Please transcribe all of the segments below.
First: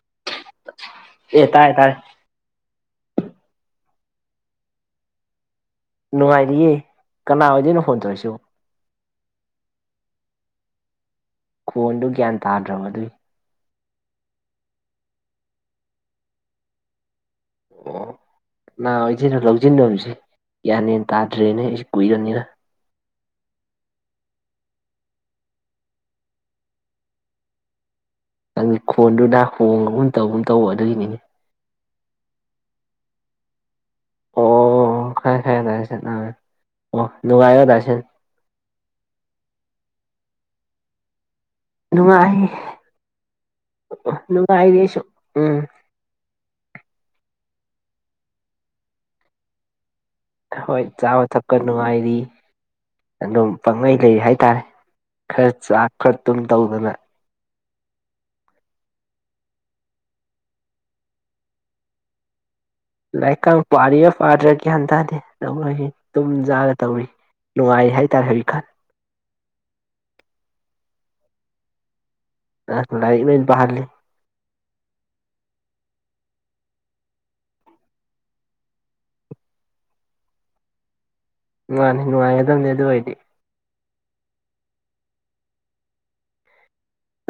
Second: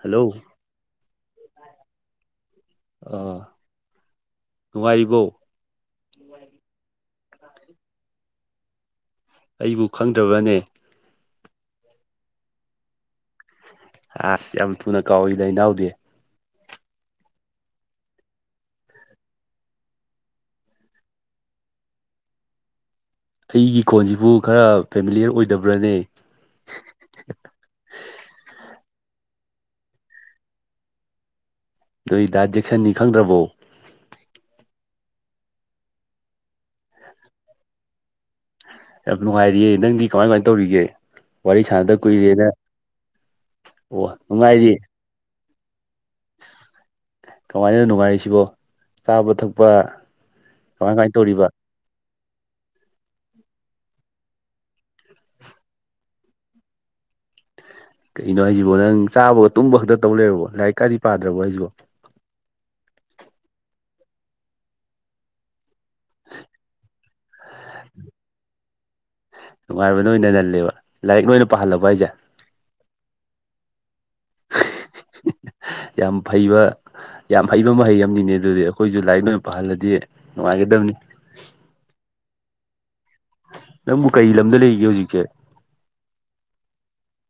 hello ꯑꯦ ꯇꯥꯔꯦ ꯇꯥꯔꯦ ꯑꯥ ꯅꯨꯡꯉꯥꯏꯔꯤꯕꯣ ꯅꯨꯡꯉꯥꯏꯔꯤꯌꯦ ꯀꯅꯥ ꯑꯣꯏꯗꯣꯏꯅꯣ ꯐꯣꯟ ꯇꯧꯔꯛ ꯢꯁꯤꯕꯣ ꯑꯩꯕꯨ ꯈꯪꯗ꯭ꯔꯕꯅꯦ ꯈꯣꯟꯗꯨ ꯒ꯭ꯌꯥꯟ ꯇꯥꯗ꯭ꯔꯕ ꯑꯗꯨꯏ ꯑꯁ ꯌꯥꯝ ꯊꯨꯅ ꯀꯥꯎꯋꯤꯅ ꯏꯅꯥꯎꯗꯤ [inaudible] ꯅꯍꯥꯟ ꯑꯩꯁꯤꯅ ꯂꯧꯁꯤꯟꯗꯃꯤꯁꯤ ꯌꯥꯟꯃꯦꯟ ꯇꯥꯗ꯭ꯔꯦꯅꯦ ꯑꯩꯁꯦ ꯀꯨꯏꯔꯕꯅꯤꯅ ꯑꯩꯒꯤ ꯀꯣꯟꯁꯤꯕꯨ ꯈꯔ ꯐꯦꯃꯤꯂꯤꯌꯔ ꯑꯣꯏꯗꯕ꯭ꯔꯥꯅꯦ [unintelligible] ꯅꯪꯗꯤ ꯈꯣꯟꯗꯨꯗ ꯅꯈꯣꯡꯒꯨꯝ ꯇꯧꯒꯨꯝ ꯇꯧꯕ ꯑꯗꯨꯒꯤꯅꯤꯅꯦ ꯅꯣꯢ ꯗ ꯖꯦꯛꯁꯟꯅꯤ ꯈꯪꯗ꯭ꯔꯕꯣ ꯑꯣ ꯈꯉꯦ ꯈꯉꯦ ꯖꯦꯛꯁꯟ ꯑꯥ ꯑꯣ ꯅꯨꯡꯉꯥꯏꯔ ꯗꯖꯦꯛꯁꯟ ꯌꯥꯝ ꯅꯨꯡꯉꯥꯏꯔꯤꯌꯦ ꯅꯪꯗꯤ ꯀꯃꯥꯏ ꯀꯃꯥꯏ ꯇꯧꯔꯤꯒꯦ ꯋꯥꯔꯤ ꯁꯥꯟꯅꯗ ꯀꯨꯏꯔꯦꯅ ꯑꯣ ꯅꯨꯡꯉꯥꯏꯔꯤ ꯅꯨꯉꯥꯢꯔꯤ ꯑꯩꯁꯨ ꯎꯝ ꯀꯃꯥꯏꯅ ꯅꯨꯡꯉꯥꯏꯔꯤꯁꯤꯕꯣ ꯆꯥꯕ ꯊꯛꯄ ꯍꯣꯏ ꯀꯃꯥꯏ ꯀꯃꯥꯏ ꯆꯥꯕ ꯇꯧꯔꯤꯕ ꯊꯛꯀ ꯅꯨꯡꯉꯥꯏꯔꯤ ꯑꯗꯨꯝ ꯄꯪꯂꯩ ꯂꯩ ꯍꯥꯏꯇꯥꯔꯦ ꯈꯔ ꯆꯥꯛ ꯈꯔ ꯇꯨꯝ ꯇꯧꯗꯅ ꯀꯩꯅꯣ ꯍꯥꯏꯁꯤꯕꯣ ꯅꯪ ꯆꯥꯕꯒ ꯇꯨꯝꯕ ꯈꯛꯇ ꯇꯧ ꯂꯩꯔꯕꯣ ꯂꯥꯏꯔꯤꯛ ꯀꯥꯗꯤ ꯄꯥꯗ꯭ꯔꯕꯣ ꯍꯥꯏꯁꯤꯕꯣ ꯂꯥꯏꯔꯤꯛꯀ ꯄꯥꯔꯤꯔ ꯄꯥꯗꯔꯤꯔ ꯒ꯭ꯌꯥꯟ ꯇꯥꯗꯦ ꯇꯧꯂꯩꯔꯤꯅꯦ ꯇꯨꯝꯖꯥꯔ ꯇꯧꯔꯤ ꯅꯨꯡꯉꯥꯏ ꯍꯥꯏ ꯇꯔꯦ ꯍꯥꯏꯖꯤꯛ ꯀꯥꯟ ꯅꯨꯡꯉꯥꯏꯕ ꯅ ꯑꯣꯏꯅ ꯅꯜꯂꯦꯕ ꯂꯥꯏꯔꯤꯛ ꯂꯣꯏꯅ ꯄꯥꯍꯜꯂꯕ ꯍꯥꯏꯁꯦ ꯂꯥꯏꯔꯤꯛ ꯂꯣꯏ ꯄꯥꯍꯜꯂꯤ ꯌꯥꯝ ꯐꯩꯕ ꯌꯥꯝ ꯍꯩꯕ ꯃꯍꯩ ꯑꯃꯅꯤꯅꯦ ꯑꯗꯨꯗꯤ ꯑꯩꯈꯣꯏꯁꯨ ꯂꯥꯏꯔꯤꯛ ꯑꯣꯏꯅ ꯄꯥꯍꯜꯂꯗꯤ ꯅꯨꯡꯉꯥꯏꯒꯗꯕꯅꯤ ꯃꯟꯅꯤ ꯅꯨꯉꯥꯏꯒꯗꯕꯅꯦ ꯑꯗꯨ ꯑꯣꯏꯗꯤ ꯅꯪꯕꯨ ꯀꯩ ꯂꯝꯗ ꯂꯩꯒꯦ ꯍꯧꯖꯤꯛꯁꯦ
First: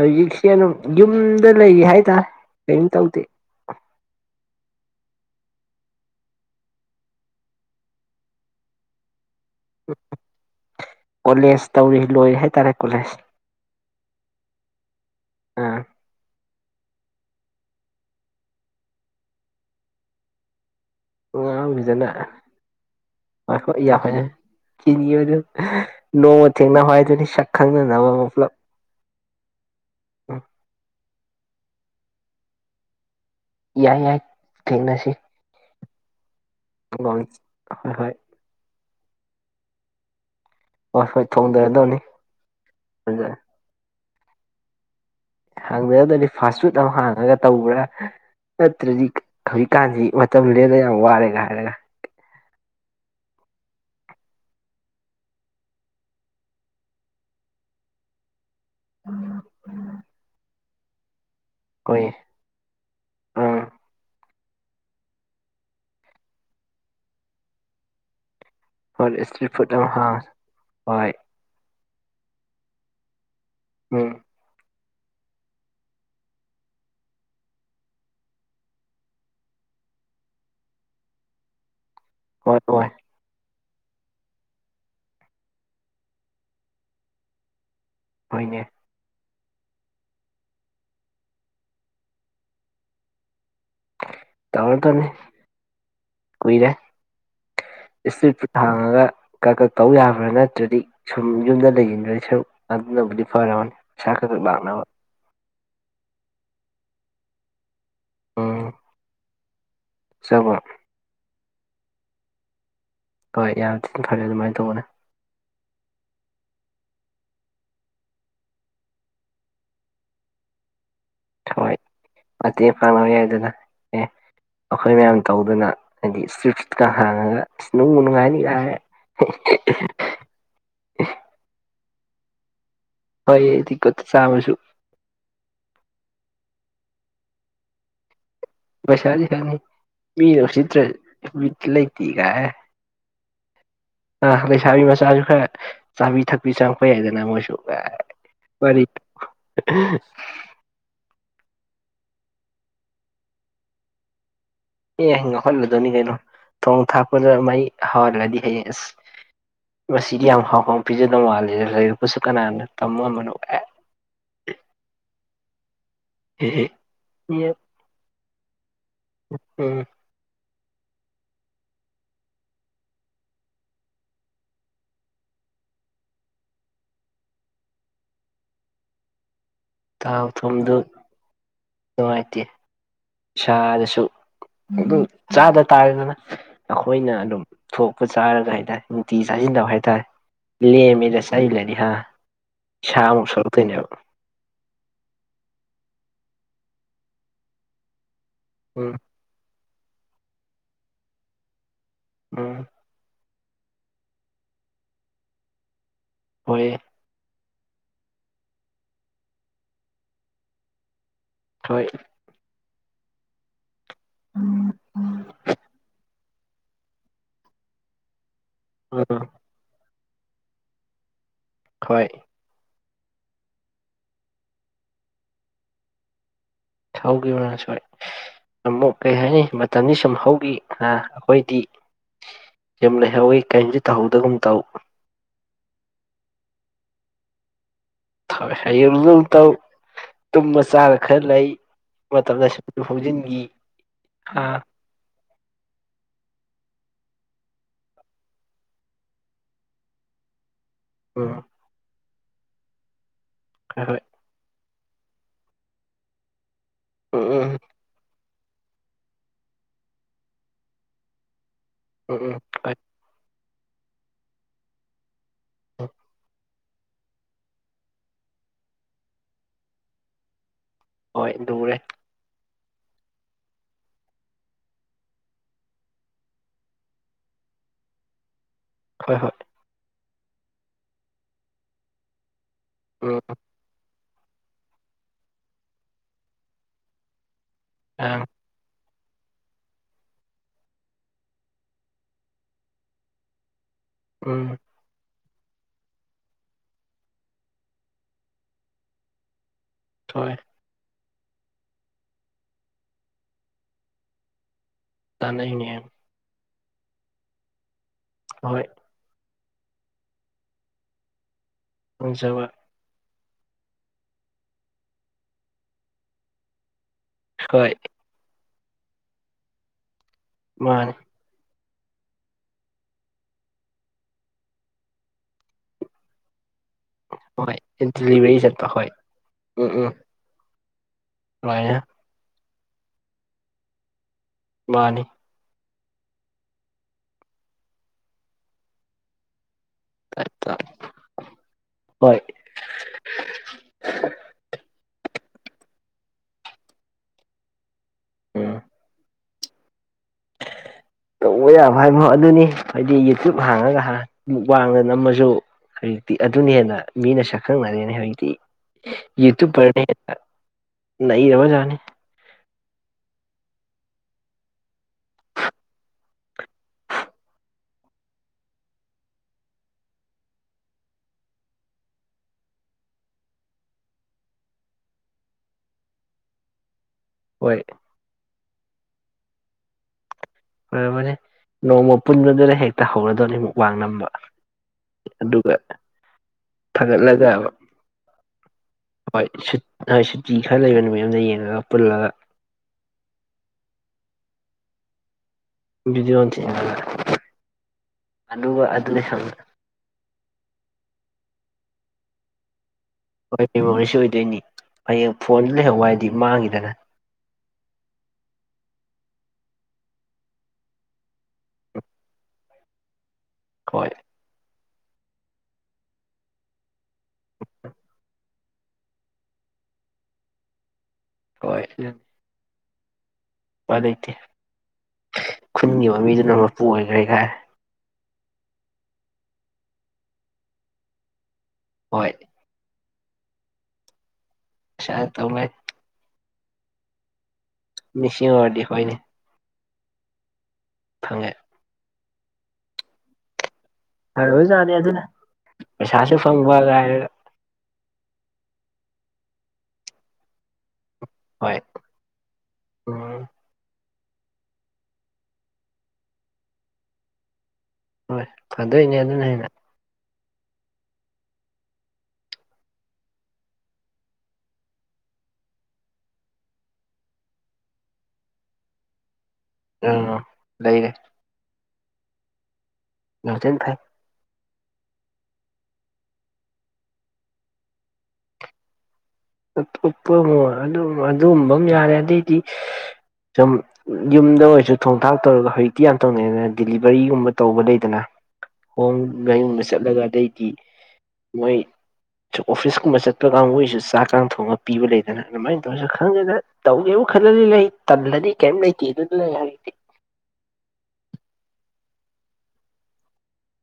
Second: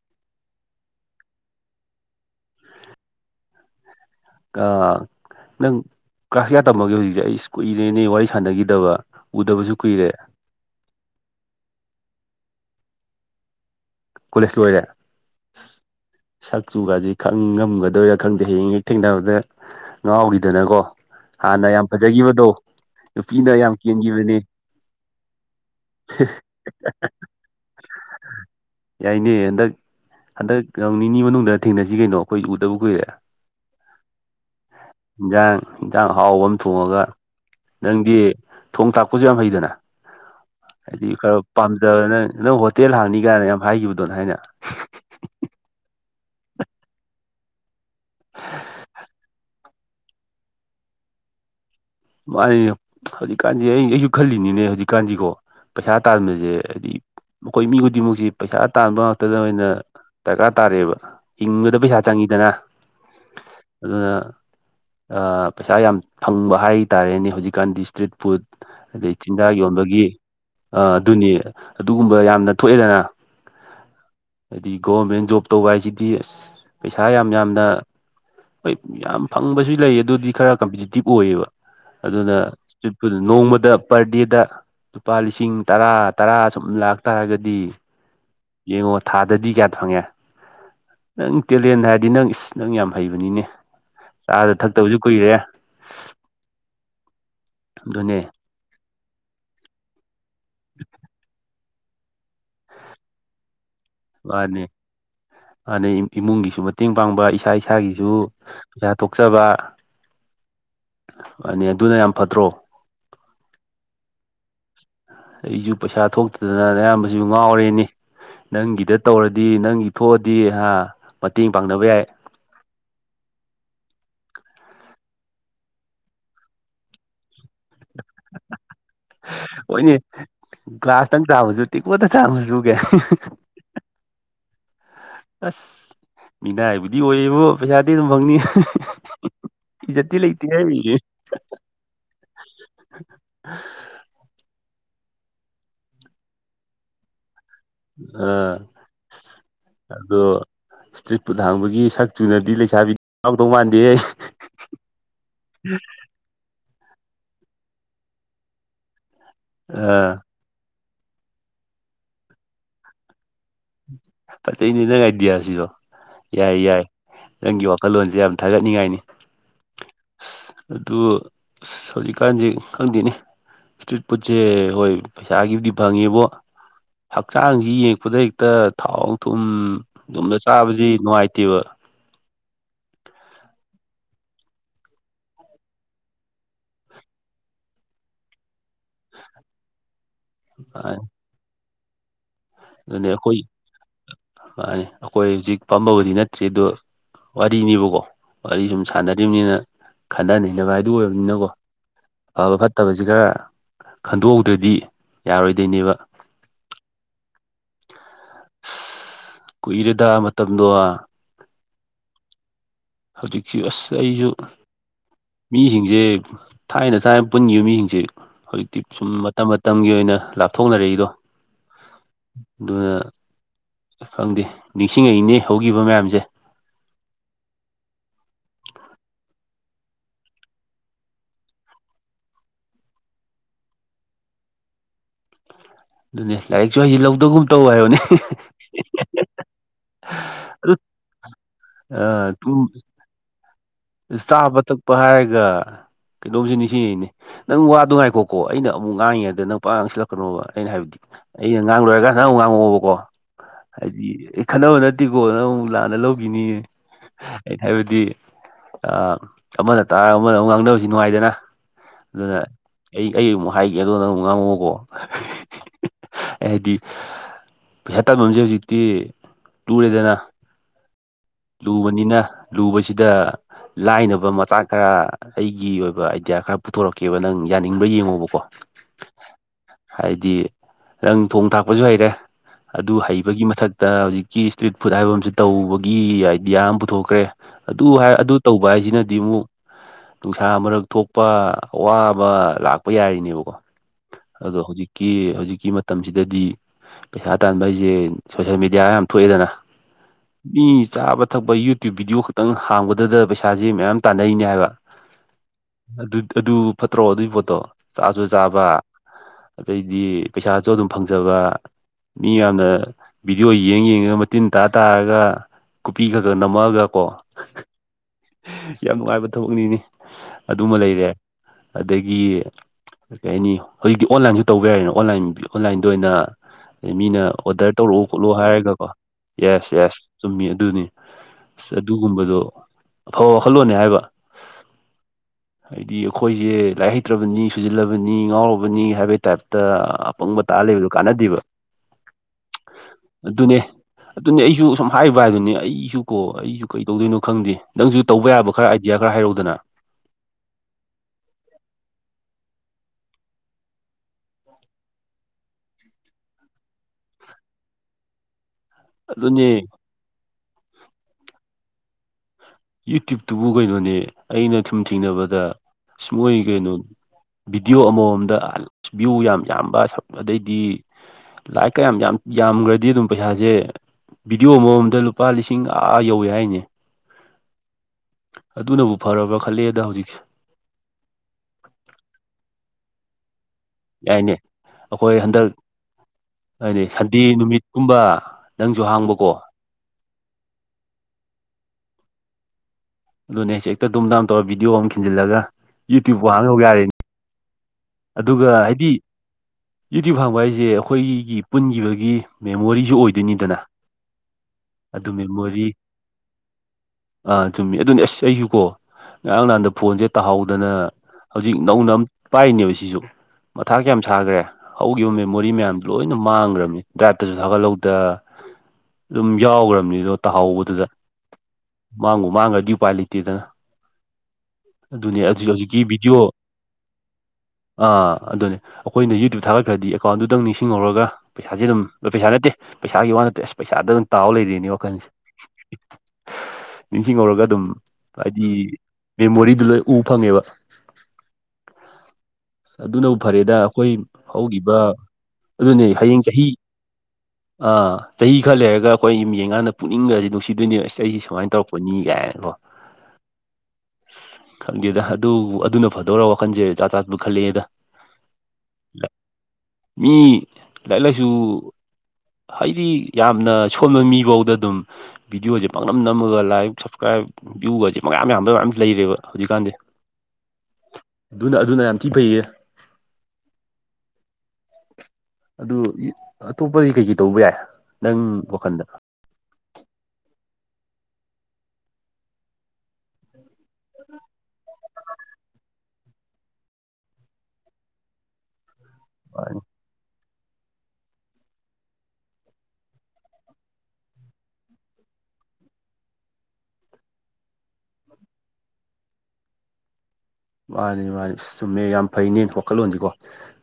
ꯍꯧꯖꯤꯛꯁꯤ ꯑꯗꯨꯝ ꯌꯨꯝꯗ ꯂꯩꯔꯤ ꯍꯥꯏꯇꯥꯔꯦ ꯀꯩꯝ ꯇꯧꯗꯦ ꯑꯥ ꯅꯪ ꯀ꯭ꯂꯥꯁ ꯀꯌꯥ ꯇꯝꯃꯒꯦ ꯍꯧꯖꯤꯛꯁꯦ ꯑꯩ ꯏꯁ ꯀꯨꯏꯔꯩꯅꯦ ꯋꯥꯔꯤ ꯁꯥꯟꯅꯈꯤꯗꯕ ꯎꯗꯕꯖꯨ ꯀꯨꯏꯔꯦ ꯀꯣꯂꯦꯖ ꯇꯧꯔꯤ ꯂꯣꯏꯔꯦ ꯍꯥꯏꯇꯥꯔꯦ ꯀꯣꯂꯦꯖ ꯀꯣꯂꯦꯖ ꯂꯣꯏꯔꯦ ꯑꯥ ꯆꯨꯒꯥꯖꯦ ꯈꯪ ꯉꯝꯒꯗ꯭ꯔꯒ ꯈꯪꯗꯦ ꯍꯌꯦꯡ ꯍꯦꯛ ꯊꯦꯡꯅꯕꯗ ꯉꯥꯎꯒꯤꯗꯅꯀꯣ ꯍꯥꯟꯅ ꯌꯥꯝ ꯑꯉꯥꯡꯁꯤꯗꯅ ꯐꯖꯒꯤꯕꯗꯣ ꯅꯨꯄꯤꯅ ꯌꯥꯝ ꯀꯦꯟꯒꯤꯕꯅꯦ ꯆꯤꯅꯤ ꯑꯣꯏꯗꯣꯔꯣ ꯅꯣꯡꯃ ꯊꯦꯡꯅꯕ ꯍꯏꯗꯨꯅꯤ ꯁꯛ ꯈꯪꯅꯅꯕ ꯃꯨꯛ ꯄꯦꯂꯞ ꯌꯥꯏꯅꯦ ꯍꯟꯗꯛ ꯍꯟꯗꯛ ꯅꯣꯡ ꯅꯤꯅꯤ ꯃꯅꯨꯡꯗ ꯊꯦꯡꯅꯖꯤ ꯀꯩꯅꯣ ꯈꯣꯏ ꯎꯗꯕ ꯀꯨꯏꯔꯦ ꯌꯥꯏ ꯌꯥꯏ ꯊꯦꯡꯅꯁꯤ ꯏꯟꯖꯥꯡ ꯏꯟꯖꯥꯡ ꯑꯍꯥꯎꯕꯃ ꯊꯣꯡꯉꯒ ꯍꯣꯏ ꯍꯣꯏ ꯅꯪꯗꯤ ꯊꯣꯡ ꯊꯥꯛꯄꯖꯨ ꯌꯥꯝ ꯍꯩꯗꯅꯥ ꯍꯣꯏ ꯍꯥꯏꯗꯤ ꯍꯣꯏ ꯈꯔ ꯊꯣꯡꯗꯔꯗꯧꯅꯤ ꯄꯥꯝꯖꯕꯅ ꯅꯪ ꯍꯣꯇꯦꯜ ꯍꯥꯡꯅꯤ ꯑꯗꯨꯗ ꯒꯥꯏꯅ ꯌꯥꯝ ꯍꯥꯏꯒꯤꯕꯗꯣ ꯊꯥꯏꯅ ꯍꯥꯡꯖꯗꯅꯤ ꯐꯥꯁ ꯐꯨꯗ ꯑꯃ ꯍꯥꯡꯉꯒ ꯇꯧꯕ꯭ꯔꯥ ꯅꯠꯇ꯭ꯔꯗꯤ ꯍꯧꯖꯤꯛ ꯀꯥꯟꯖꯤ ꯃꯇꯝ ꯂꯦꯟꯕ ꯌꯥꯝ ꯋꯥꯔꯦꯒ ꯍꯥꯏꯔꯒ ꯃꯥꯅꯤꯅꯦ ꯍꯧꯖꯤꯛꯀꯥꯟꯗꯤ ꯑꯩ ꯑꯩꯖꯨ ꯈꯜꯂꯤꯅꯤꯅꯦ ꯍꯧꯖꯤꯛꯀꯥꯟꯖꯤꯀꯣ ꯄꯩꯁꯥ ꯇꯥꯟꯕꯖꯦ ꯍꯥꯏꯗꯤ ꯃꯈꯣꯏ ꯃꯤ ꯈꯨꯨꯗꯤꯡꯃꯛꯁꯦ ꯄꯩꯁꯥ ꯇꯥꯟꯕ ꯉꯥꯛꯇꯗ ꯑꯣꯏꯅ ꯗꯔꯀꯥꯔ ꯇꯥꯗꯦꯕ ꯍꯤꯡꯕꯗ ꯄꯩꯁꯥ ꯍꯣꯏ ꯆꯪꯉꯤꯗꯅ ꯑꯥ ꯑꯗꯨꯅ ꯑꯥ ꯄꯩꯁꯥ ꯌꯥꯝ ꯐꯪꯕ ꯍꯥꯏꯇꯥꯔꯦꯅꯦ ꯍꯧꯖꯤꯛꯀꯥꯟꯗꯤ ꯏꯁꯇ꯭ꯔꯤꯠ ꯐꯨꯗ ꯍꯣꯏ ꯑꯗꯩ ꯆꯤꯟꯖꯥꯛ ꯏꯁꯇ꯭ꯔꯤꯠ ꯐꯨꯗ ꯑꯃ ꯌꯣꯟꯕꯒꯤ ꯍꯥꯡꯉꯁꯤ ꯑꯥ ꯍꯣꯏ ꯗꯨꯅꯤ ꯑꯗꯨꯒꯨꯝꯕ ꯌꯥꯝꯅ ꯊꯣꯛꯑꯦꯗꯅ ꯎꯝ ꯗꯤ ꯒꯣꯕꯃꯦꯟ ꯖꯣꯕ ꯇꯧꯕ ꯍꯥꯏꯁꯤꯗꯤ ꯑꯁ ꯄꯩꯁꯥ ꯌꯥꯝ ꯌꯥꯝꯅ ꯍꯣꯏ ꯌꯥꯝ ꯐꯪꯕꯖꯨ ꯂꯩ ꯑꯗꯨꯗꯤ ꯈꯥꯔ ꯀꯝꯄꯤꯇꯤꯇꯤꯚ ꯑꯣꯏꯌꯦꯕ ꯑꯗꯨꯅ ꯍꯣꯏ ꯍꯣꯏ ꯆꯤꯠꯄꯗ ꯅꯣꯡꯃꯗ ꯄ꯭ꯔ ꯗꯦꯗ ꯂꯨꯄꯥ ꯂꯤꯁꯤꯡ ꯇꯔꯥ ꯇꯔꯥ ꯁꯨꯝ ꯂꯥꯛꯇꯥꯔꯒꯗꯤ ꯍꯣꯏꯅꯦ ꯌꯦꯉꯣ ꯊꯥ ꯗꯗꯤ ꯀꯌꯥ ꯐꯪꯉꯦ ꯅꯪ ꯇꯦꯂꯦꯟ ꯍꯥꯏꯔꯗꯤ ꯅꯪ ꯏꯁ ꯅꯪ ꯌꯥꯝ ꯍꯩꯕꯅꯤꯅꯦ ꯆꯥꯗ ꯊꯛꯇꯕꯖꯨ ꯇꯧꯔꯗꯕꯅꯤ ꯀꯨꯏꯔꯦ ꯀꯨꯏꯔꯦ ꯑꯗꯨꯅꯦ ꯏꯁꯇ꯭ꯔꯤꯠ ꯐꯨꯗ ꯍꯥꯡꯉꯒ ꯀꯛ ꯀꯛ ꯇꯧ ꯌꯥꯕ꯭ꯔꯥ ꯅꯠꯇ꯭ꯔꯗꯤ ꯁꯨꯝ ꯌꯨꯝꯗ ꯂꯩꯁꯤꯟꯗ꯭ꯔꯨꯏ ꯁꯔꯨꯛ ꯑꯗꯨꯅꯕꯨꯗꯤ ꯐꯔꯕꯅꯤ ꯄꯩꯁꯥ ꯈꯥ ꯈꯥ ꯂꯥꯛꯅꯕ ꯃꯥꯟꯅꯦ ꯏꯃꯨꯡꯒꯤꯁꯨ ꯃꯇꯦꯡ ꯄꯥꯡꯕ ꯏꯁꯥꯏ ꯏꯁꯥꯒꯤꯁꯨ ꯎꯝ ꯄꯩꯁꯥ ꯊꯣꯛꯆꯕ ꯆꯕꯣ ꯃꯥꯟꯅꯤ ꯑꯗꯨꯅ ꯌꯥꯝ ꯐꯠꯇ꯭ꯔꯣ ꯍꯣꯏ ꯌꯥꯝ ꯊꯤꯅ ꯐꯔꯦ ꯑꯗꯨꯃꯥꯏꯅ ꯇꯧꯕꯅ ꯑꯩꯖꯨ ꯄꯩꯁꯥ ꯊꯣꯛꯇꯗꯅ ꯅꯌꯥꯝꯕꯖꯤꯖꯨ ꯉꯥꯎꯔꯦꯅꯦ ꯅꯪꯒꯤꯗ ꯇꯧꯔꯗꯤ ꯅꯪꯒꯤ ꯊꯣꯛꯑꯗꯤ ꯍꯥ ꯃꯇꯦꯡ ꯍꯣꯏ ꯄꯥꯡꯅꯕ ꯌꯥꯏ ꯃꯇꯦꯡ ꯄꯥꯡꯅ ꯌꯥꯏꯗꯅ ꯑꯦ ꯑꯈꯣꯏ ꯃꯌꯥꯝ ꯇꯧꯗꯅ ꯍꯥꯏꯗꯤ ꯏꯁꯇ꯭ꯔꯤꯠ ꯐꯨꯗꯀ ꯍꯥꯡꯉꯒ ꯑ ꯅꯨꯡꯕꯨ ꯅꯨꯡꯉꯥꯏꯅꯤ ꯏꯔꯥꯏ ꯂꯥꯏꯔꯦ ꯍꯣꯏꯅꯦ ꯒ꯭ꯂꯥꯁꯇꯪ ꯆꯥꯝꯃꯖꯨ ꯇꯦꯡꯀꯣꯠꯇ ꯆꯥꯝꯃꯖꯨ ꯒ ꯐꯩꯌꯦ ꯇꯦꯡꯀꯣꯠꯇ ꯆꯥꯝꯃꯖꯨ ꯑꯁ ꯃꯤꯅꯥꯏꯕꯨꯗꯤ ꯑꯣꯏꯌꯦꯕꯣ ꯄꯩꯁꯥꯗꯤ ꯑꯗꯨꯝ ꯐꯪꯅꯤ ꯄꯩꯁꯥꯗꯤ ꯐꯪꯅꯤ ꯏꯖꯠꯇꯤ ꯃꯤꯅ ꯂꯩꯇꯦ ꯁꯤꯠꯇ꯭ꯔ ꯍꯥꯏꯔꯤꯌꯦ ꯕꯤꯠ ꯂꯩꯇꯦ ꯀꯥ ꯍꯥꯏ ꯑꯥ ꯂꯩꯁꯥꯕꯤ ꯃꯆꯥꯖꯨ ꯈꯥꯔ ꯆꯥꯕꯤ ꯊꯛꯄꯤ ꯆꯪꯉꯛꯄ ꯌꯥꯏꯗꯅ ꯃꯣꯏꯁꯨ ꯀꯥꯏ ꯑꯥ ꯋꯥꯔꯤ ꯑꯗꯣ ꯏꯁꯇ꯭ꯔꯤꯠ ꯄꯨꯠꯗ ꯍꯥꯡꯕꯒꯤ ꯁꯛ ꯇꯨꯅꯗꯤ ꯂꯩꯁꯥꯕꯤ ꯉꯥꯎꯗꯧ ꯃꯥꯟꯗꯦꯍꯦ ꯑꯦ ꯉꯥꯎꯍꯜꯂꯗꯣꯏꯅꯤ ꯀꯩꯅꯣ ꯊꯣꯡ ꯊꯥꯛꯄꯅ ꯃꯍꯩ ꯍꯥꯎꯍꯜꯂꯗꯤ ꯍꯌꯦꯡ ꯏꯁ ꯑꯥ ꯃꯁꯤꯗꯤ ꯌꯥꯝ ꯍꯥꯎ ꯍꯥꯎ ꯄꯤꯖꯗꯧꯕ ꯃꯥꯜꯂꯦꯅ ꯂꯩꯔꯛꯄꯖꯨ ꯀꯅꯥꯅ ꯇꯝꯃ ꯉꯝꯕꯅꯣ ꯀꯥꯏ ꯐꯠꯖꯩꯅꯦ ꯅꯪ ꯑꯥꯏꯗꯤꯌꯥꯁꯤꯖꯨ ꯌꯥꯏ ꯌꯥꯏ ꯅꯪꯒꯤ ꯋꯥꯈꯜꯂꯣꯟꯖꯦ ꯌꯥꯝ ꯊꯥꯒꯠꯅꯤꯡꯉꯥꯏꯅꯤ ꯎꯝ ꯑꯗꯨ ꯑꯁ ꯍꯧꯖꯤꯛꯀꯥꯟꯖꯦ ꯈꯪꯗꯦꯅꯦ ꯏꯁꯇ꯭ꯔꯤꯠ ꯐꯨꯠꯗꯁꯦ ꯍꯣꯏ ꯄꯩꯁꯥꯒꯤꯕꯨꯗꯤ ꯐꯪꯉꯦꯕꯣ ꯍꯛꯆꯥꯡꯁꯤ ꯌꯦꯛꯄꯗ ꯍꯦꯛꯇ ꯊꯥꯎ ꯊꯨꯝ ꯊꯥꯎ ꯗꯨꯝꯗ ꯊꯨꯝꯗꯨ ꯆꯥꯕꯁꯤ ꯅꯨꯡꯉꯥꯏꯇꯦꯕ ꯅꯨꯡꯉꯥꯏꯇꯦ ꯏꯁꯥꯗꯁꯨ ꯑꯗꯨ ꯆꯥꯗ ꯇꯥꯔꯦꯗꯅ ꯑꯩꯈꯣꯏꯅ ꯑꯗꯨꯝ ꯊꯣꯛꯄ ꯆꯥꯔꯒ ꯍꯥꯏꯇꯥꯔꯦ ꯅꯨꯡꯇꯤ ꯆꯥꯁꯤꯟꯗꯕ ꯍꯥꯏꯇꯥꯔꯦ ꯂꯦꯝꯃꯗꯤ ꯆꯩ ꯂꯩꯔꯦ ꯍ ꯏꯁꯥ ꯑꯗꯨꯅꯦ ꯃꯨꯛ ꯑꯩꯈꯣꯏ ꯁꯨꯔꯛꯇꯣꯏꯅꯦꯕ ꯃꯥꯅꯤ ꯑꯈꯣꯏ ꯍꯧꯖꯤꯛ ꯄꯥꯝꯕꯕꯨꯗꯤ ꯅꯠꯇ꯭ꯔꯤ ꯑꯗꯣ ꯋꯥꯔꯤꯅꯤꯕꯀꯣ ꯋꯥꯔꯤ ꯁꯨꯝ ꯎꯝ ꯁꯥꯟꯅꯔꯤꯕꯅꯤꯅ ꯈꯟꯅ ꯅꯩꯅꯕ ꯍꯥꯏꯗꯨ ꯑꯣꯏꯕꯅꯤꯅꯀꯣ ꯎꯝ ꯐꯕ ꯐꯠꯇꯕꯁꯤ ꯈꯔ ꯈꯟꯗꯣꯛꯍꯧꯗ꯭ꯔꯗꯤ ꯌꯥꯔꯣꯏꯗꯣꯏꯅꯦꯕ ꯍꯣꯏ ꯀꯨꯏꯔꯦꯗ ꯃꯇꯝꯗꯣ ꯍꯣꯏ ꯍꯧꯖꯤꯛꯁꯨ ꯑꯁ ꯑꯩꯁꯨ ꯎꯝ ꯃꯤꯁꯤꯡꯁꯦ ꯊꯥꯏꯅ ꯊꯥꯏꯅ ꯄꯨꯟꯈꯤꯕ ꯃꯤꯁꯤꯡꯁꯦ ꯍꯧꯖꯤꯛꯇꯤ ꯍꯣꯏ ꯁꯨꯝ ꯃꯇꯝ ꯃꯇꯝꯒꯤ ꯑꯣꯏꯅ ꯂꯥꯞꯊꯣꯛꯅꯔꯛꯏꯗꯣ ꯑꯗꯨꯅ ꯈꯪꯗꯦ ꯅꯤꯡꯁꯤꯡꯉꯛꯏꯅꯦ ꯍꯧꯈꯤꯕ ꯃꯌꯥꯝꯁꯦ ꯍꯧꯈꯤꯕ ꯃꯌꯥꯝꯁꯦ ꯍꯣꯏ ꯑꯃꯨꯛ ꯀꯩ ꯍꯥꯏꯅꯤ ꯃꯇꯝ ꯁꯨꯝ ꯍꯧꯈꯤ ꯍꯥ ꯑꯩꯈꯣꯏꯗꯤ ꯌꯥꯝ ꯂꯩꯥꯏꯍꯥꯎꯋꯦ ꯀꯩꯝ ꯁꯨ ꯇꯥꯍꯧꯗꯒꯨꯝ ꯇꯥꯎ ꯑꯗꯨꯅꯦ ꯂꯥꯏꯔꯤꯛꯁꯨ ꯍꯩꯖꯤꯜ ꯍꯧꯗꯧꯒꯨꯝ ꯇꯧ ꯍꯥꯏ ꯍꯌꯦꯡ ꯃꯨꯛ ꯇꯧ ꯇꯨꯝꯕ ꯆꯥꯔ ꯈꯔ ꯂꯩ ꯃꯇꯝꯗ ꯁꯨꯝꯖꯤ ꯍꯧꯖꯤꯟꯒꯤ ꯑ ꯆꯥꯕ ꯊꯛꯄ ꯍꯥꯏꯔꯒ ꯀꯩꯅꯣꯝꯁꯨ ꯅꯤꯡꯖꯤꯡ ꯉꯛꯑꯦ ꯅꯦ ꯅꯪ ꯋꯥ ꯅꯨꯡꯉꯥꯏꯈꯣꯀꯣ ꯑꯩꯅ ꯑꯃꯨꯛ ꯉꯥꯡꯉꯦꯗꯅ ꯅꯪ ꯄꯥꯛ ꯉꯥꯡꯁꯤꯜꯂꯛꯀꯅꯣꯕ ꯑꯩꯅ ꯍꯥꯏꯕꯗꯤ ꯎꯝ ꯑꯩꯅ ꯉꯥꯡ ꯂꯣꯏꯔꯀꯥꯟꯗ ꯑꯃ ꯉꯥꯡꯉꯛꯑꯣꯕꯀꯣ ꯍꯣꯏ ꯍꯣꯏ ꯍꯥꯏꯗꯤ ꯈꯟꯅꯅꯕ ꯅꯠꯇꯦꯀꯣ ꯅꯪ ꯑꯃꯨꯛ ꯂꯥꯟꯅ ꯂꯧꯈꯤꯅꯤꯌꯦ ꯎꯝ ꯎꯝ ꯑꯩ ꯍꯥꯏꯕꯗꯤ ꯑꯥ ꯑꯃꯗ ꯇꯥꯔꯒ ꯑꯃꯗ ꯑꯃꯨꯛ ꯉꯥꯡꯅꯕꯖ ꯅꯨꯡꯉꯥꯏꯗꯅ ꯎꯝ ꯎꯝ ꯑꯗꯨꯅ ꯍꯣꯏ ꯑꯩ ꯑꯩ ꯑꯃꯨꯛ ꯍꯥꯏꯒꯦꯗꯣꯅ ꯑꯃꯨꯛ ꯉꯥꯡꯉꯣꯀꯣ [inaudible] ꯑꯩ ꯍꯥꯏꯗꯤ ꯄꯩꯁꯥꯇꯥꯟꯐꯝꯁꯦ ꯍꯧꯖꯤꯛꯇꯤ ꯇꯨꯔꯦꯗꯅ ꯍꯣꯏ ꯂꯨꯔꯦ ꯂꯨꯕꯅꯤꯅ ꯂꯨꯕꯁꯤꯗ ꯂꯥꯏꯅꯕ ꯃꯆꯥꯛ ꯈꯔ ꯑꯩꯒꯤ ꯑꯣꯏꯕ ꯑꯥꯏꯗꯤꯌꯥ ꯈꯔ ꯄꯨꯊꯣꯔꯛꯀꯦꯕ ꯅꯪ ꯌꯥꯅꯤꯡꯕ꯭ꯔ ꯌꯦꯡꯉꯣꯕꯀꯣ ꯍꯣꯏ ꯍꯣꯏ ꯍꯥꯏꯗꯤ ꯅꯪ ꯊꯣꯡ ꯊꯥꯛꯄꯁꯨ ꯍꯩꯔꯦ ꯑꯗꯨ ꯎꯝ ꯍꯩꯕꯒꯤ ꯃꯊꯛꯇ ꯍꯧꯖꯤꯛ ꯀ ꯏꯁꯇ꯭ꯔꯤꯠ ꯐꯨꯗ ꯍꯥꯏꯕ ꯑꯝꯁꯤ ꯇꯧꯕꯒꯤ ꯑꯥꯏꯗꯤꯌꯥ ꯑꯃ ꯄꯨꯊꯣꯛꯈ꯭ꯔꯦ ꯑꯗꯨ ꯑ ꯍꯥꯏ ꯑꯗꯨ ꯇꯧꯕ ꯍꯥꯏꯁꯤꯅ ꯗꯤ ꯑꯃꯨꯛ ꯅꯨꯡꯁꯥ ꯃꯔꯛ ꯊꯣꯛꯄ ꯑꯋꯥꯕ ꯂꯥꯛꯄ ꯌꯥꯔꯤꯅꯦꯕꯀꯣ ꯎꯝ ꯑꯗꯣ ꯍꯧꯖꯤꯛꯀꯤ ꯍꯧꯖꯤꯛꯀꯤ ꯃꯇꯝꯁꯤꯗꯗꯤ ꯄꯩꯁꯥ ꯇꯥꯟꯕ ꯍꯥꯏꯁꯦ ꯁꯣꯁꯦꯜ ꯃꯦꯗꯤꯌꯥ ꯌꯥꯝ ꯊꯣꯛꯑꯦꯗꯅ ꯍꯣꯏ ꯃꯤ ꯆꯥꯕ ꯊꯛꯄ ꯌꯨꯇꯨꯕ ꯚꯤꯗꯤꯑꯣ ꯈꯛꯇꯪ ꯍꯥꯡꯕꯗ ꯑꯗꯨꯗ ꯄꯩꯁꯥꯁꯤ ꯃꯌꯥꯝ ꯇꯥꯟꯅꯩꯅꯦ ꯍꯥꯏꯕ ꯇꯥꯟꯅꯩꯅꯦ ꯑꯗꯨ ꯑꯗꯨ ꯐꯠꯇ꯭ꯔꯣ ꯑꯗꯨꯒꯤ ꯄꯣꯠꯇꯣ ꯆꯥꯛꯁꯨ ꯍꯣꯏ ꯆꯥꯕ ꯑꯗꯩꯗꯤ ꯄꯩꯁꯥꯁꯨ ꯑꯗꯨꯝ ꯐꯪꯖꯕ ꯃꯤ ꯐꯪꯖꯕ ꯌꯥꯝꯅ ꯚꯤꯗꯤꯑꯣ ꯌꯦꯡ ꯌꯦꯡꯉꯒ ꯃꯇꯤꯟ ꯇꯥ ꯇꯥꯔꯒ ꯀꯣꯄꯤ ꯈꯛ ꯈꯔ ꯅꯝꯃꯛꯑꯒ ꯀꯣ ꯍꯣꯏ ꯌꯥꯝ ꯅꯨꯡꯉꯥꯏꯕ ꯊꯕꯛꯅꯤꯅꯤ ꯑꯗꯨꯃ ꯃꯥꯅꯤ ꯂꯩꯔꯦ ꯑꯗꯒꯤ ꯀꯩ ꯍꯥꯏꯅꯤ ꯍꯧꯖꯤꯛꯇꯤ ꯑꯣꯟꯂꯥꯏꯟꯁꯨ ꯇꯧꯕ ꯌꯥꯔꯦꯅ ꯑꯣꯟꯂꯥꯏꯟ ꯑꯣꯟꯂꯥꯏꯟꯗ ꯑꯣꯏꯅ ꯑ ꯃꯤꯅ ꯍꯣꯏ ꯑꯣꯗꯔ ꯇꯧꯔꯛꯑꯣ ꯈꯣꯠꯂꯣ ꯗꯤꯂꯤꯚꯔꯤ ꯆꯠꯄ ꯍꯥꯏꯔꯒꯀꯣ ꯍꯣꯏ ꯎꯝ ꯌꯦꯁ ꯎꯝ ꯌꯦꯁ ꯆꯨꯝꯃꯤ ꯑꯗꯨꯅꯤ ꯑꯁ ꯂꯣꯏꯅ ꯑꯗꯨꯒꯨꯝꯕꯗꯣ ꯑꯐꯕ ꯋꯥꯈꯜꯂꯣꯟꯅꯦ ꯍꯥꯏꯕ ꯃꯥꯅꯤ ꯍꯥꯏꯗꯤ ꯑꯩꯈꯣꯏꯖꯦ ꯂꯥꯏꯔꯤꯛ ꯍꯩꯇ꯭ꯔꯕꯅꯤ ꯁꯨꯖꯤꯜꯂꯕꯅꯤ ꯉꯥꯎꯔꯕꯅꯤ ꯍꯥꯏꯕꯩ ꯇꯥꯏꯞ ꯇ ꯑꯄꯪꯕꯇꯥ ꯂꯩꯕꯗꯣ ꯀꯥꯟꯅꯗꯦꯕ ꯍꯣꯏ ꯑꯗꯨꯅꯦ ꯑꯗꯨꯅꯦ ꯑꯩꯁꯨ ꯁꯨꯝ ꯍꯥꯏꯕ ꯏꯕꯥꯏꯗꯨꯅꯦ ꯑꯩꯁꯨ ꯀꯣ ꯑꯩꯁꯨ ꯀꯩ ꯇꯧꯗꯨꯏꯅꯣ ꯈꯪꯗꯦ ꯅꯪꯁꯨ ꯇꯧꯕ ꯌꯥꯕ ꯎꯝ ꯈꯔ ꯑꯥꯏꯗꯤꯌꯥ ꯈꯔ ꯍꯥꯏꯔꯛꯎꯗꯅ ꯇꯧꯕ ꯌꯥꯕ ꯍꯥꯏꯕꯣ ꯑꯗꯨꯅꯤ ꯍꯥꯏꯗꯤ ꯌꯨꯇ꯭ꯌꯨꯞ ꯍꯥꯡꯉꯒ ꯍꯥ ꯃꯨꯛꯕꯥꯡꯗ ꯅꯝꯃꯁꯨ ꯍꯧꯖꯤꯛꯇꯤ ꯑꯗꯨꯅ ꯍꯦꯟꯅ ꯃꯤꯅ ꯁꯛꯈꯪꯅꯔꯦꯅꯦ ꯍꯧꯖꯤꯛꯇꯤ ꯑꯗꯨꯅꯦ ꯌꯨꯇ꯭ꯌꯨꯞ ꯕ꯭ꯔꯅꯦꯅ ꯅꯩꯔꯕ ꯖꯥꯠꯅꯦ ꯌꯨꯇ꯭ꯌꯨꯞꯇꯨꯕꯨ ꯀꯩꯅꯣꯅꯦ ꯑꯩꯅ ꯁꯨꯝ ꯊꯦꯡꯅꯕꯗ ꯁꯃꯣꯏ ꯀꯩꯅꯣ ꯚꯤꯗꯤꯑꯣ ꯑꯃꯃꯝꯗ ꯚ꯭ꯌꯨ ꯌꯥꯝ ꯌꯥꯝꯕ ꯑꯗꯩꯗꯤ ꯂꯥꯏꯛ ꯀ ꯌꯥꯝ ꯌꯥꯝ ꯌꯥꯝꯈꯒ꯭ꯔꯗꯤ ꯑꯗꯨꯝ ꯄꯩꯁꯥꯁꯦ ꯚꯤꯗꯤꯑꯣ ꯑꯃꯃꯝꯗ ꯂꯨꯄꯥ ꯂꯤꯁꯤꯡ ꯑꯥ ꯌꯧꯋꯦ ꯍꯥꯏꯅꯦ ꯍꯣꯏ ꯑꯗꯨꯅꯕꯨ ꯐꯔꯕ꯭ꯔꯥ ꯈꯜꯂꯦꯗ ꯍꯧꯖꯤꯛꯁꯦ ꯐꯔꯕꯅꯦ ꯅꯣꯡꯃ ꯄꯨꯟꯕꯗꯨꯅ ꯍꯦꯛꯇ ꯍꯧꯔꯗꯧꯅꯦ ꯑꯃꯨꯛ ꯃꯨꯛꯕꯥꯡ ꯅꯝꯕ ꯌꯥꯏꯅꯦ ꯑꯩꯈꯣꯏ ꯍꯟꯗꯛ ꯑꯗꯨꯒ ꯍꯥꯏꯅꯤ ꯁꯟꯗꯦ ꯊꯒꯠꯂꯒꯕ ꯅꯨꯃꯤꯠꯀꯨꯝꯕ ꯅꯪꯁꯨ ꯍꯣꯏ ꯍꯥꯡꯕꯀꯣ ꯁꯨꯠ ꯍꯣꯏ ꯁꯨꯇꯤ ꯈꯔ ꯂꯩꯕꯅ ꯅꯨꯃꯤꯠꯑꯃꯗꯩ ꯌꯦꯡꯒ ꯄꯨꯜꯂꯒ ꯑꯗꯨꯅꯦꯁꯦ ꯍꯦꯛꯇ ꯗꯨꯝꯗꯥꯝ ꯇꯧꯔꯒ ꯚꯤꯗꯤꯑꯣ ꯑꯃ ꯈꯤꯟꯖꯤꯜꯂꯒ ꯚꯤꯗꯤꯑꯣ ꯌꯨꯇ꯭ꯌꯨꯨꯞ ꯑꯃ ꯍꯥꯡꯍꯧ ꯊꯤꯜꯂꯒ ꯌꯥꯔꯦꯅꯦ ꯑꯗꯨꯒ ꯍꯥꯏꯗꯤ ꯑꯗꯨꯅ ꯁꯪ ꯌꯨꯇ꯭ꯌꯨꯕ ꯍꯥꯡꯕ ꯍꯥꯏꯁꯦ ꯑꯩꯈꯣꯏꯒꯤ ꯄꯨꯟꯒꯤꯕꯒꯤ ꯒꯤ ꯃꯦꯃꯣꯔꯤ ꯍꯣꯏ ꯑꯣꯁꯨ ꯑꯣꯏꯗꯣꯏꯅꯤ ꯑꯗꯨ ꯍꯌꯦꯡ ꯐꯣꯟ ꯃꯦꯃꯣꯔꯤ ꯂꯩꯍꯧꯕ ꯍꯥꯏꯗꯤ ꯃꯥꯡꯒꯤꯗꯅ ꯑꯥ ꯆꯨꯝꯃꯤ ꯑꯗꯨꯅꯦ ꯑꯁ ꯑꯩꯁꯨꯨꯀꯣ ꯉꯔꯥꯡ ꯅꯍꯥꯟꯗ ꯐꯣꯟꯁꯦ ꯇꯥꯍꯧꯗꯅ ꯍꯧꯖꯤꯛ ꯅꯧꯅ ꯑꯃ ꯄꯥꯏꯔꯤꯅꯦꯕ ꯁꯤꯁꯨ ꯃꯊꯥ ꯍꯣꯏ ꯀꯌꯥꯝ ꯁꯥꯈ꯭ꯔꯦ ꯍꯧꯈꯤꯕ ꯃꯦꯃꯣꯔꯤ ꯃꯌꯥꯝꯗꯣ ꯂꯣꯏꯅ ꯃꯥꯡꯒ꯭ꯔꯕꯅꯤ ꯗ꯭ꯔꯥꯏꯞꯇꯁꯨ ꯊꯥꯒꯠꯍꯧꯗ ꯑꯗꯨꯝ ꯌꯥꯎꯒ꯭ꯔꯕꯅꯤꯗꯣ ꯇꯥꯍꯧꯕꯗꯨꯗ ꯍꯣꯏ ꯃꯥꯡꯕꯨ ꯃꯥꯡꯒ꯭ꯔꯗꯤ ꯎꯄꯥꯏ ꯂꯩꯇꯦ ꯎꯄꯥꯏ ꯂꯩꯇꯦ ꯑꯗꯨꯅꯦ ꯑꯗꯨꯗꯒꯤꯗꯤ ꯈꯨꯟꯒꯤ ꯚꯤꯗꯤꯑꯣ ꯃꯃꯤꯗꯨꯅ ꯃꯄꯨ ꯑꯣꯏꯈ꯭ꯔꯦ ꯀꯥꯏ ꯑꯥ ꯑꯗꯨꯅꯦ ꯑꯩꯈꯣꯏꯅ ꯌꯨꯇ꯭ꯌꯨꯕ ꯊꯥꯒꯠꯈ꯭ꯔꯗꯤ ꯑꯦꯀꯥꯎꯟꯗꯨꯇꯪ ꯅꯤꯡꯁꯤꯡꯍꯧꯔꯒ ꯄꯩꯁꯥꯁꯦ ꯑꯗꯨꯝ ꯍꯣꯏ ꯄꯩꯁꯥ ꯅꯠꯇꯦ ꯄꯩꯁꯥꯒꯤ ꯋꯥ ꯅꯠꯇꯦ ꯑꯁ ꯄꯩꯁꯥꯗ ꯑꯗꯨꯝ ꯇꯥꯎ ꯂꯩꯔꯦꯅꯦ ꯁꯥ ꯋꯥꯈꯜꯁꯦ ꯇꯧ ꯂꯩ ꯅꯤꯡꯁꯤꯡꯍꯧꯔꯒ ꯑꯗꯨꯝ ꯂꯤꯁꯤꯡ ꯑꯣꯏꯔꯗꯤ ꯍꯥꯏꯗꯤ ꯍꯣꯏꯅꯦ ꯃꯦꯃꯣꯔꯤꯗꯨ ꯂꯣꯏ ꯎꯕ ꯐꯪꯉꯦꯕ ꯐꯪꯉꯦ ꯑꯁ ꯑꯗꯨꯅꯕꯨ ꯐꯔꯦꯗ ꯑꯩꯈꯣꯏ ꯐꯔꯕꯖꯥꯠꯅꯤ ꯍꯧꯈꯤꯕ ꯑꯗꯨꯅ ꯑꯗꯨꯅꯦ ꯄꯩꯁꯥꯁꯨ ꯍꯌꯦꯡ ꯆꯍꯤ ꯐꯪꯕ ꯀꯥꯏꯔꯒ ꯑꯥ ꯆꯍꯤ ꯈꯔ ꯂꯩꯔꯒ ꯑꯩꯈꯣꯏ ꯃꯤ ꯌꯦꯡꯀꯥꯟꯗ ꯄꯨꯛꯅꯤꯡꯒꯁꯦ ꯅꯨꯡꯁꯤꯗꯨꯏꯅꯦ ꯑꯁ ꯑꯩꯁꯤ ꯁꯨꯃꯥꯏꯅ ꯍꯣꯏ ꯇꯧꯔꯛꯄꯅꯤ ꯀꯥꯏꯅꯀꯣ ꯎꯝ ꯑꯁ ꯈꯪꯗꯦꯗ ꯑꯗꯨ ꯑꯗꯨꯅ ꯐꯗꯧꯔ ꯋꯥꯈꯟꯁꯦ ꯖꯥꯠ ꯖꯥꯠꯄꯨ ꯈꯜꯂꯦꯗ ꯍꯣꯏ ꯐꯥꯗꯣꯏꯅꯦ ꯑꯗꯨꯅ ꯍꯦꯟꯅ ꯃꯤ ꯂꯥꯏꯔꯤꯛ ꯂꯥꯏꯁꯨ ꯍꯥꯏꯗꯤ ꯌꯥꯝꯅ ꯁꯣꯟꯕ ꯃꯤꯐꯥꯎꯗ ꯑꯗꯨꯝ ꯚꯤꯗꯤꯑꯣꯁꯦ ꯄꯪꯅꯝ ꯅꯝꯃꯒ ꯂꯥꯏꯛ ꯁꯞꯁꯀ꯭ꯔꯥꯏꯞ ꯚꯤꯌꯨ ꯒꯁꯦ ꯃꯌꯥꯝ ꯌꯥꯝꯗꯨꯅꯦ ꯑꯥ ꯂꯩꯩꯔꯦ ꯑꯗꯨꯅ ꯑꯗꯨꯅ ꯌꯥꯝ ꯊꯤ ꯐꯩꯌꯦ ꯌꯥꯝ ꯊꯤ ꯐꯩ [inaudible] ꯑꯗꯨ ꯑꯇꯣꯞꯄꯗꯤ ꯀꯩꯀꯩ ꯇꯧꯕ ꯌꯥꯏ ꯅꯪ ꯋꯥꯈꯜꯗ ꯑꯇꯣꯞꯄ ꯑꯃ ꯑꯗꯨꯒꯨꯝꯕ ꯑꯃ ꯌꯥꯔꯦ ꯑꯗꯩꯗꯤ ꯁꯨꯝ ꯌꯨꯝꯗ ꯑꯣꯏꯁꯨ ꯊꯣꯡ ꯊꯥꯛ ꯇꯧꯔꯒ ꯍꯧꯖꯤꯛꯇꯤ ꯌꯥꯝ ꯇꯧꯅꯩꯗꯅ ꯗꯤꯂꯤꯚꯔꯤꯒꯨꯝꯕ ꯇꯧꯕ ꯂꯩꯗꯅ ꯍꯣꯡ ꯃꯥꯅꯤ ꯂꯌꯤꯡꯕ ꯆꯠꯂꯒ ꯑꯗꯩ ꯗꯤ ꯃꯣꯏ ꯑꯣꯐꯤꯁ ꯀꯨꯝꯕ ꯆꯠꯄ ꯀꯥꯡꯕꯨꯒꯤ ꯃꯣꯏꯁꯨ ꯆꯥꯛ ꯆꯥꯡ ꯊꯣꯡꯉ ꯄꯤꯕ ꯂꯩꯗꯅ ꯑꯗꯨꯃꯥꯏꯅ ꯇꯧꯔꯁꯨ ꯈꯪꯗꯦꯗꯅ ꯇꯧꯒꯦꯕꯨ ꯈꯜꯂꯗꯤ ꯂꯩ ꯇꯜꯂꯗꯤ ꯀꯩꯝ ꯂꯩꯇꯦ ꯑꯗꯨ ꯂꯩ ꯍꯥꯏꯗꯤ ꯃꯥꯅꯤ ꯃꯥꯅꯤ ꯆꯨꯝꯃꯦ ꯌꯥꯝ ꯐꯩꯅꯦ ꯋꯥꯈꯜꯂꯣꯟꯗꯤꯀꯣ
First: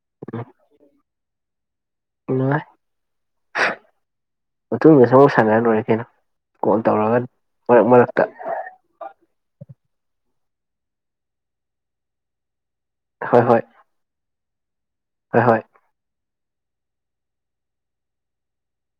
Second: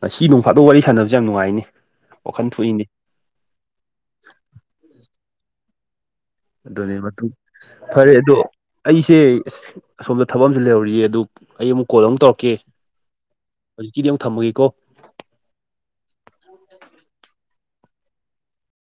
ꯉꯁꯤ ꯅꯣꯡꯐꯥꯗꯣꯛ ꯋꯥꯔꯤ ꯁꯥꯟꯅꯕꯁꯦ ꯌꯥꯝ ꯅꯨꯡꯉꯥꯏꯅꯦ ꯋꯥꯈꯟ ꯊꯣꯛꯏꯅꯦ ꯃꯇꯨꯡꯗꯁꯨ ꯑꯃꯨꯛ ꯁꯥꯟ ꯑꯗꯨꯅꯦ ꯃꯇꯨꯡ ꯃꯔꯛ ꯐꯔꯦ ꯃꯔꯛꯇ ꯑꯗꯣ ꯑꯩꯁꯦ ꯑꯁꯣꯝꯗ ꯊꯕꯛ ꯑꯃꯁꯨ ꯂꯩꯍꯧꯔꯤꯌꯦ ꯑꯗꯨ ꯑꯩ ꯑꯃꯨꯛ ꯀꯣꯜ ꯑꯃꯨꯛ ꯇꯧꯔꯛꯀꯦ ꯍꯣꯏ ꯍꯣꯏ ꯍꯧꯖꯤꯛꯀꯤꯗꯤ ꯑꯃꯨꯛ ꯊꯝꯃꯒꯦꯀꯣ ꯍꯣꯏ ꯍꯣꯏ [unintelligible]